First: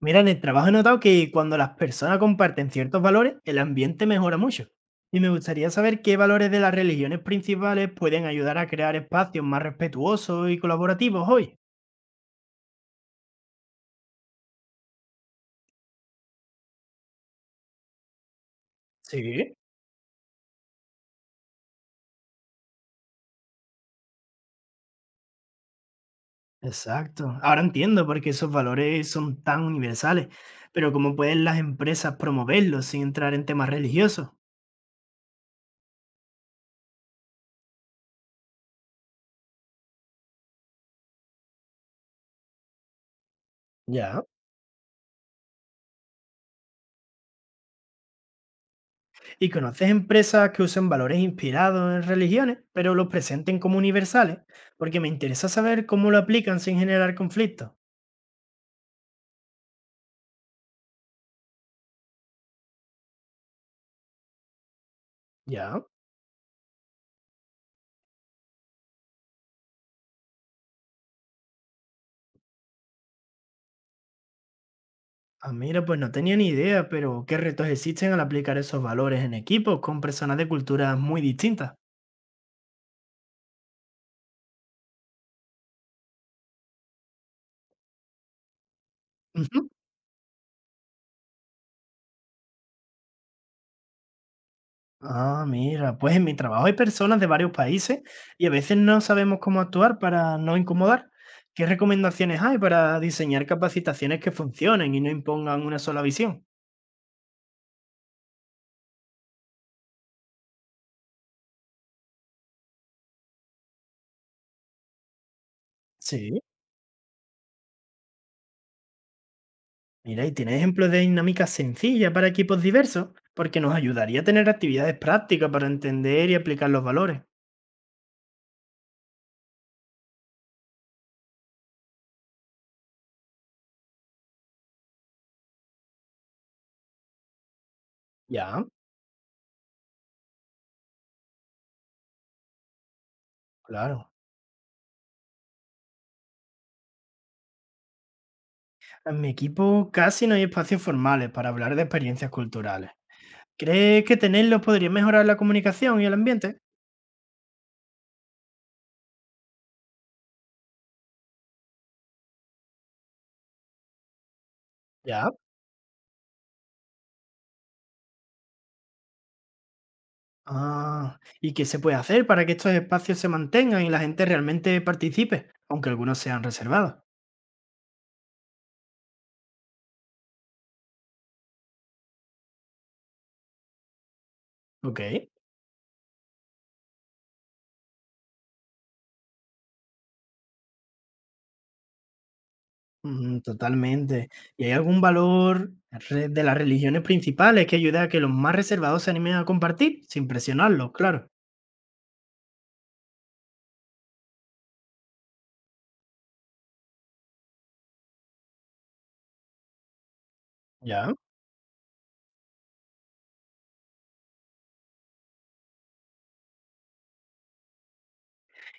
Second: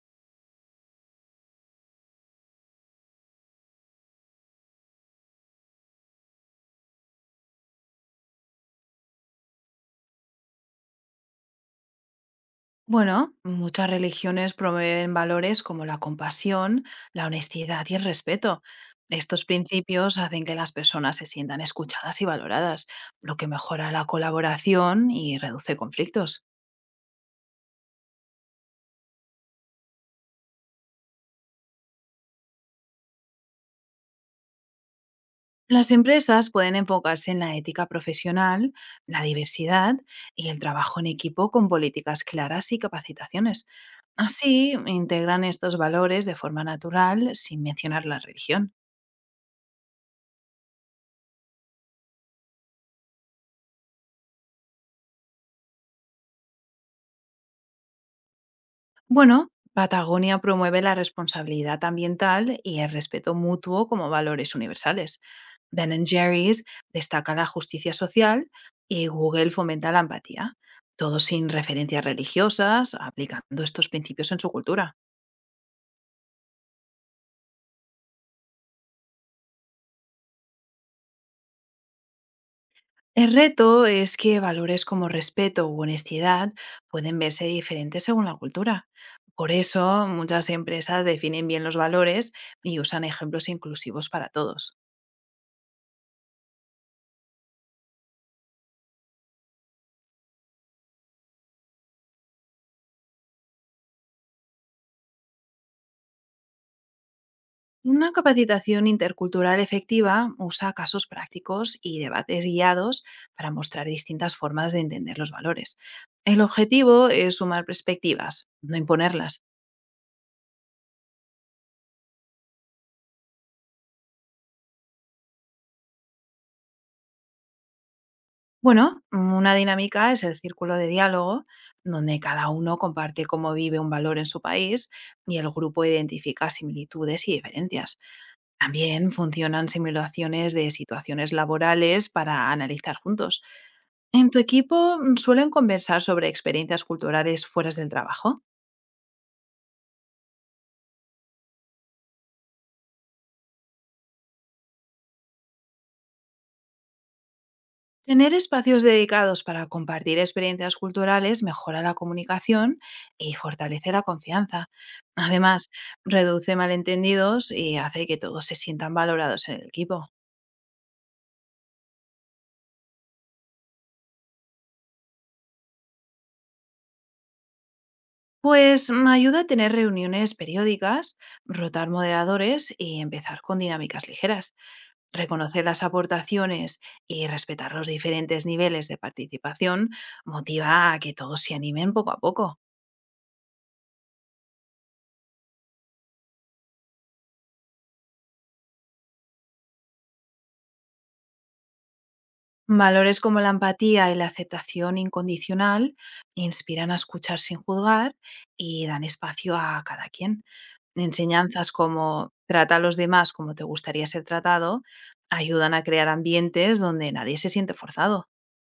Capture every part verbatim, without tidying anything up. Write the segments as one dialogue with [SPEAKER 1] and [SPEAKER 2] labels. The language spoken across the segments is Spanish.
[SPEAKER 1] Mira, en el trabajo he notado que cuando las personas comparten ciertos valores, el ambiente mejora mucho. Y me gustaría saber qué valores de las religiones principales pueden ayudar a crear espacios más respetuosos y colaborativos hoy.
[SPEAKER 2] Bueno, muchas religiones promueven valores como la compasión, la honestidad y el respeto. Estos
[SPEAKER 1] Sí.
[SPEAKER 2] principios hacen que las personas se sientan escuchadas y valoradas, lo que mejora la colaboración y reduce conflictos.
[SPEAKER 1] Exacto. Ahora entiendo por qué esos valores son tan universales, pero cómo pueden las empresas promoverlos sin entrar en temas religiosos.
[SPEAKER 2] Las empresas pueden enfocarse en la ética profesional, la diversidad y el trabajo en equipo con políticas claras y capacitaciones.
[SPEAKER 1] Ya.
[SPEAKER 2] Así, integran estos valores de forma natural sin mencionar la religión.
[SPEAKER 1] ¿Y conoces empresas que usen valores inspirados en religiones, pero los presenten como universales? Porque me interesa saber cómo lo aplican sin generar conflictos.
[SPEAKER 2] Bueno, Patagonia promueve la responsabilidad ambiental y el respeto mutuo como valores universales.
[SPEAKER 1] Ya.
[SPEAKER 2] Ben Jerry's destaca la justicia social y Google fomenta la empatía, todo sin referencias religiosas, aplicando estos principios en su cultura.
[SPEAKER 1] Ah, mira, pues no tenía ni idea, pero ¿qué retos existen al aplicar esos valores en equipos con personas de culturas muy distintas?
[SPEAKER 2] El reto es que valores como respeto u honestidad pueden verse diferentes según la cultura. Por
[SPEAKER 1] Ujú.
[SPEAKER 2] eso, muchas empresas definen bien los valores y usan ejemplos inclusivos para todos.
[SPEAKER 1] Ah, mira, pues en mi trabajo hay personas de varios países y a veces no sabemos cómo actuar para no incomodar. ¿Qué recomendaciones hay para diseñar capacitaciones que funcionen y no impongan una sola visión?
[SPEAKER 2] Una capacitación intercultural efectiva usa casos prácticos y debates guiados para mostrar distintas formas de entender los valores.
[SPEAKER 1] Sí.
[SPEAKER 2] El objetivo es sumar perspectivas, no imponerlas.
[SPEAKER 1] Mira, y tiene ejemplos de dinámicas sencillas para equipos diversos, porque nos ayudaría a tener actividades prácticas para entender y aplicar los valores.
[SPEAKER 2] Bueno, una dinámica es el círculo de diálogo, donde cada uno comparte cómo vive un valor en su país y el grupo identifica similitudes y diferencias.
[SPEAKER 1] Ya,
[SPEAKER 2] También funcionan simulaciones de situaciones laborales para analizar juntos.
[SPEAKER 1] claro.
[SPEAKER 2] ¿En tu equipo mm, suelen conversar sobre experiencias culturales fuera del trabajo?
[SPEAKER 1] En mi equipo casi no hay espacios formales para hablar de experiencias culturales. ¿Crees que tenerlos podría mejorar la comunicación y el ambiente?
[SPEAKER 2] Tener espacios dedicados para compartir experiencias culturales mejora la comunicación y fortalece la confianza.
[SPEAKER 1] Ya.
[SPEAKER 2] Además, reduce malentendidos y hace que todos se sientan valorados en el equipo.
[SPEAKER 1] Ah, ¿y qué se puede hacer para que estos espacios se mantengan y la gente realmente participe, aunque algunos sean reservados?
[SPEAKER 2] Pues mm, ayuda a tener reuniones periódicas, rotar moderadores y empezar con dinámicas ligeras.
[SPEAKER 1] Ok.
[SPEAKER 2] Reconocer las aportaciones y respetar los diferentes niveles de participación motiva a que todos se animen poco a poco.
[SPEAKER 1] Mm, totalmente. ¿Y hay algún valor re- de las religiones principales que ayude a que los más reservados se animen a compartir, sin presionarlos, claro?
[SPEAKER 2] Valores como la empatía y la aceptación incondicional inspiran a escuchar sin juzgar y dan espacio a cada quien.
[SPEAKER 1] Ya.
[SPEAKER 2] Enseñanzas como trata a los demás como te gustaría ser tratado ayudan a crear ambientes donde nadie se siente forzado.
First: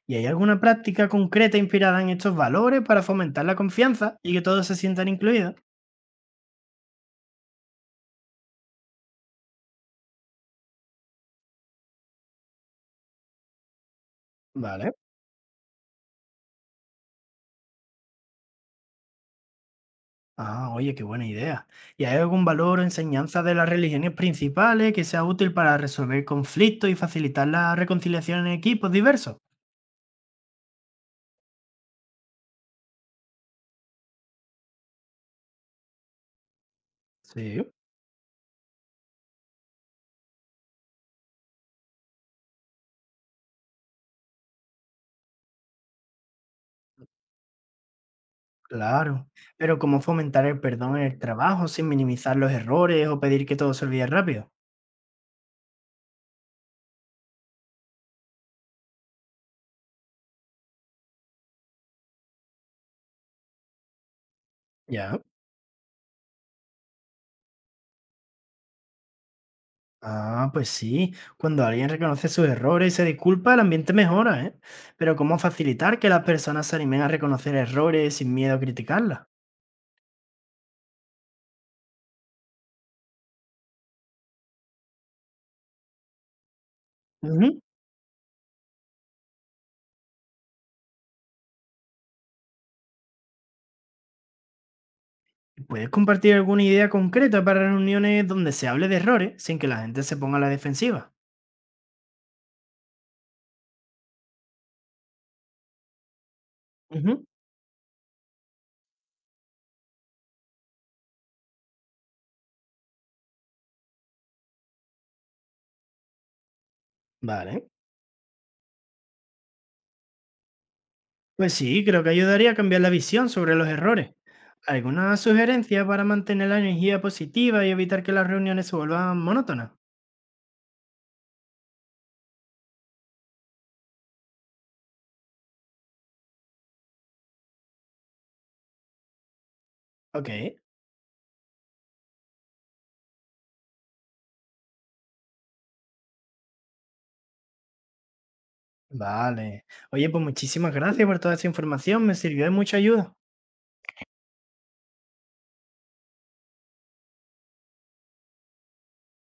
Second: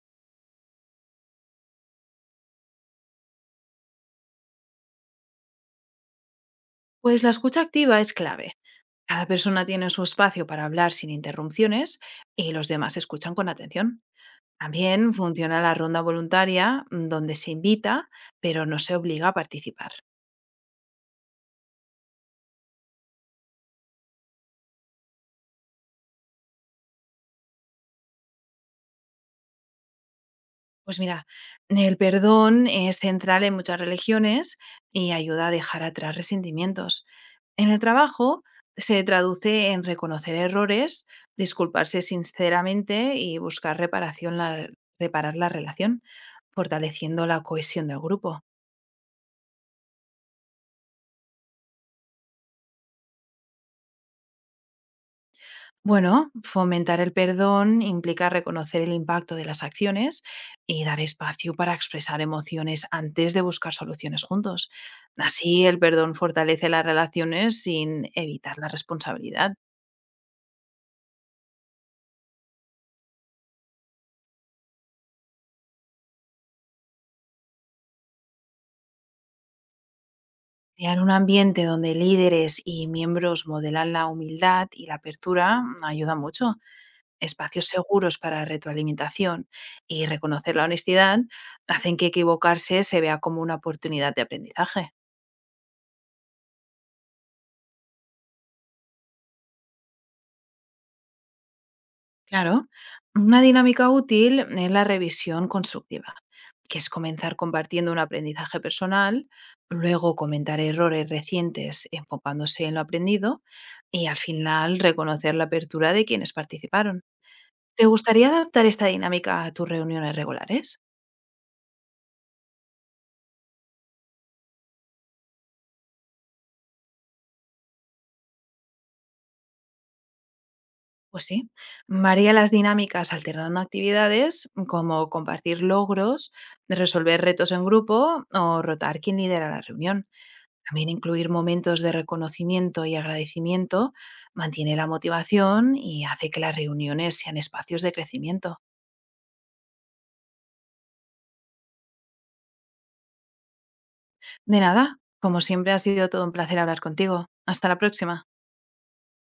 [SPEAKER 1] ¿Y hay alguna práctica concreta inspirada en estos valores para fomentar la confianza y que todos se sientan incluidos?
[SPEAKER 2] Pues la escucha activa es clave. Cada persona tiene su espacio para hablar sin interrupciones y los demás escuchan con atención.
[SPEAKER 1] Vale.
[SPEAKER 2] También funciona la ronda voluntaria mm, donde se invita, pero no se obliga a participar.
[SPEAKER 1] Ah, oye, qué buena idea. ¿Y hay algún valor o enseñanza de las religiones principales que sea útil para resolver conflictos y facilitar la reconciliación en equipos diversos?
[SPEAKER 2] Pues mira, el perdón es central en muchas religiones y ayuda a dejar atrás resentimientos.
[SPEAKER 1] Sí,
[SPEAKER 2] En el trabajo se traduce en reconocer errores, disculparse sinceramente y buscar reparación la- reparar la relación, fortaleciendo la cohesión del grupo.
[SPEAKER 1] claro. Pero ¿cómo fomentar el perdón en el trabajo sin minimizar los errores o pedir que todo se olvide rápido?
[SPEAKER 2] Bueno, fomentar el perdón implica reconocer el impacto de las acciones y dar espacio para expresar emociones antes de buscar soluciones juntos.
[SPEAKER 1] Ya.
[SPEAKER 2] Así, el perdón fortalece las relaciones sin evitar la responsabilidad.
[SPEAKER 1] Ah, pues sí, cuando alguien reconoce sus errores y se disculpa, el ambiente mejora, ¿eh? Pero ¿cómo facilitar que las personas se animen a reconocer errores sin miedo a criticarlas?
[SPEAKER 2] Crear un ambiente donde líderes y miembros modelan la humildad y la apertura ayuda mucho.
[SPEAKER 1] Ujú.
[SPEAKER 2] Espacios seguros para retroalimentación y reconocer la honestidad hacen que equivocarse se vea como una oportunidad de aprendizaje.
[SPEAKER 1] ¿Puedes compartir alguna idea concreta para reuniones donde se hable de errores sin que la gente se ponga a la defensiva?
[SPEAKER 2] Claro, una dinámica útil es la revisión constructiva, que es
[SPEAKER 1] Ujú.
[SPEAKER 2] comenzar compartiendo un aprendizaje personal, luego comentar errores recientes enfocándose en lo aprendido y al final reconocer la apertura de quienes participaron.
[SPEAKER 1] Vale.
[SPEAKER 2] ¿Te gustaría adaptar esta dinámica a tus reuniones regulares?
[SPEAKER 1] Pues sí, creo que ayudaría a cambiar la visión sobre los errores. ¿Alguna sugerencia para mantener la energía positiva y evitar que las reuniones se vuelvan monótonas?
[SPEAKER 2] Pues sí, varía las dinámicas alternando actividades como compartir logros, resolver retos en grupo o rotar quién lidera la reunión.
[SPEAKER 1] Ok.
[SPEAKER 2] También incluir momentos de reconocimiento y agradecimiento mantiene la motivación y hace que las reuniones sean espacios de crecimiento.
[SPEAKER 1] Vale. Oye, pues muchísimas gracias por toda esa información, me sirvió de mucha ayuda.
[SPEAKER 2] De nada, como siempre ha sido todo un placer hablar contigo. Hasta la próxima.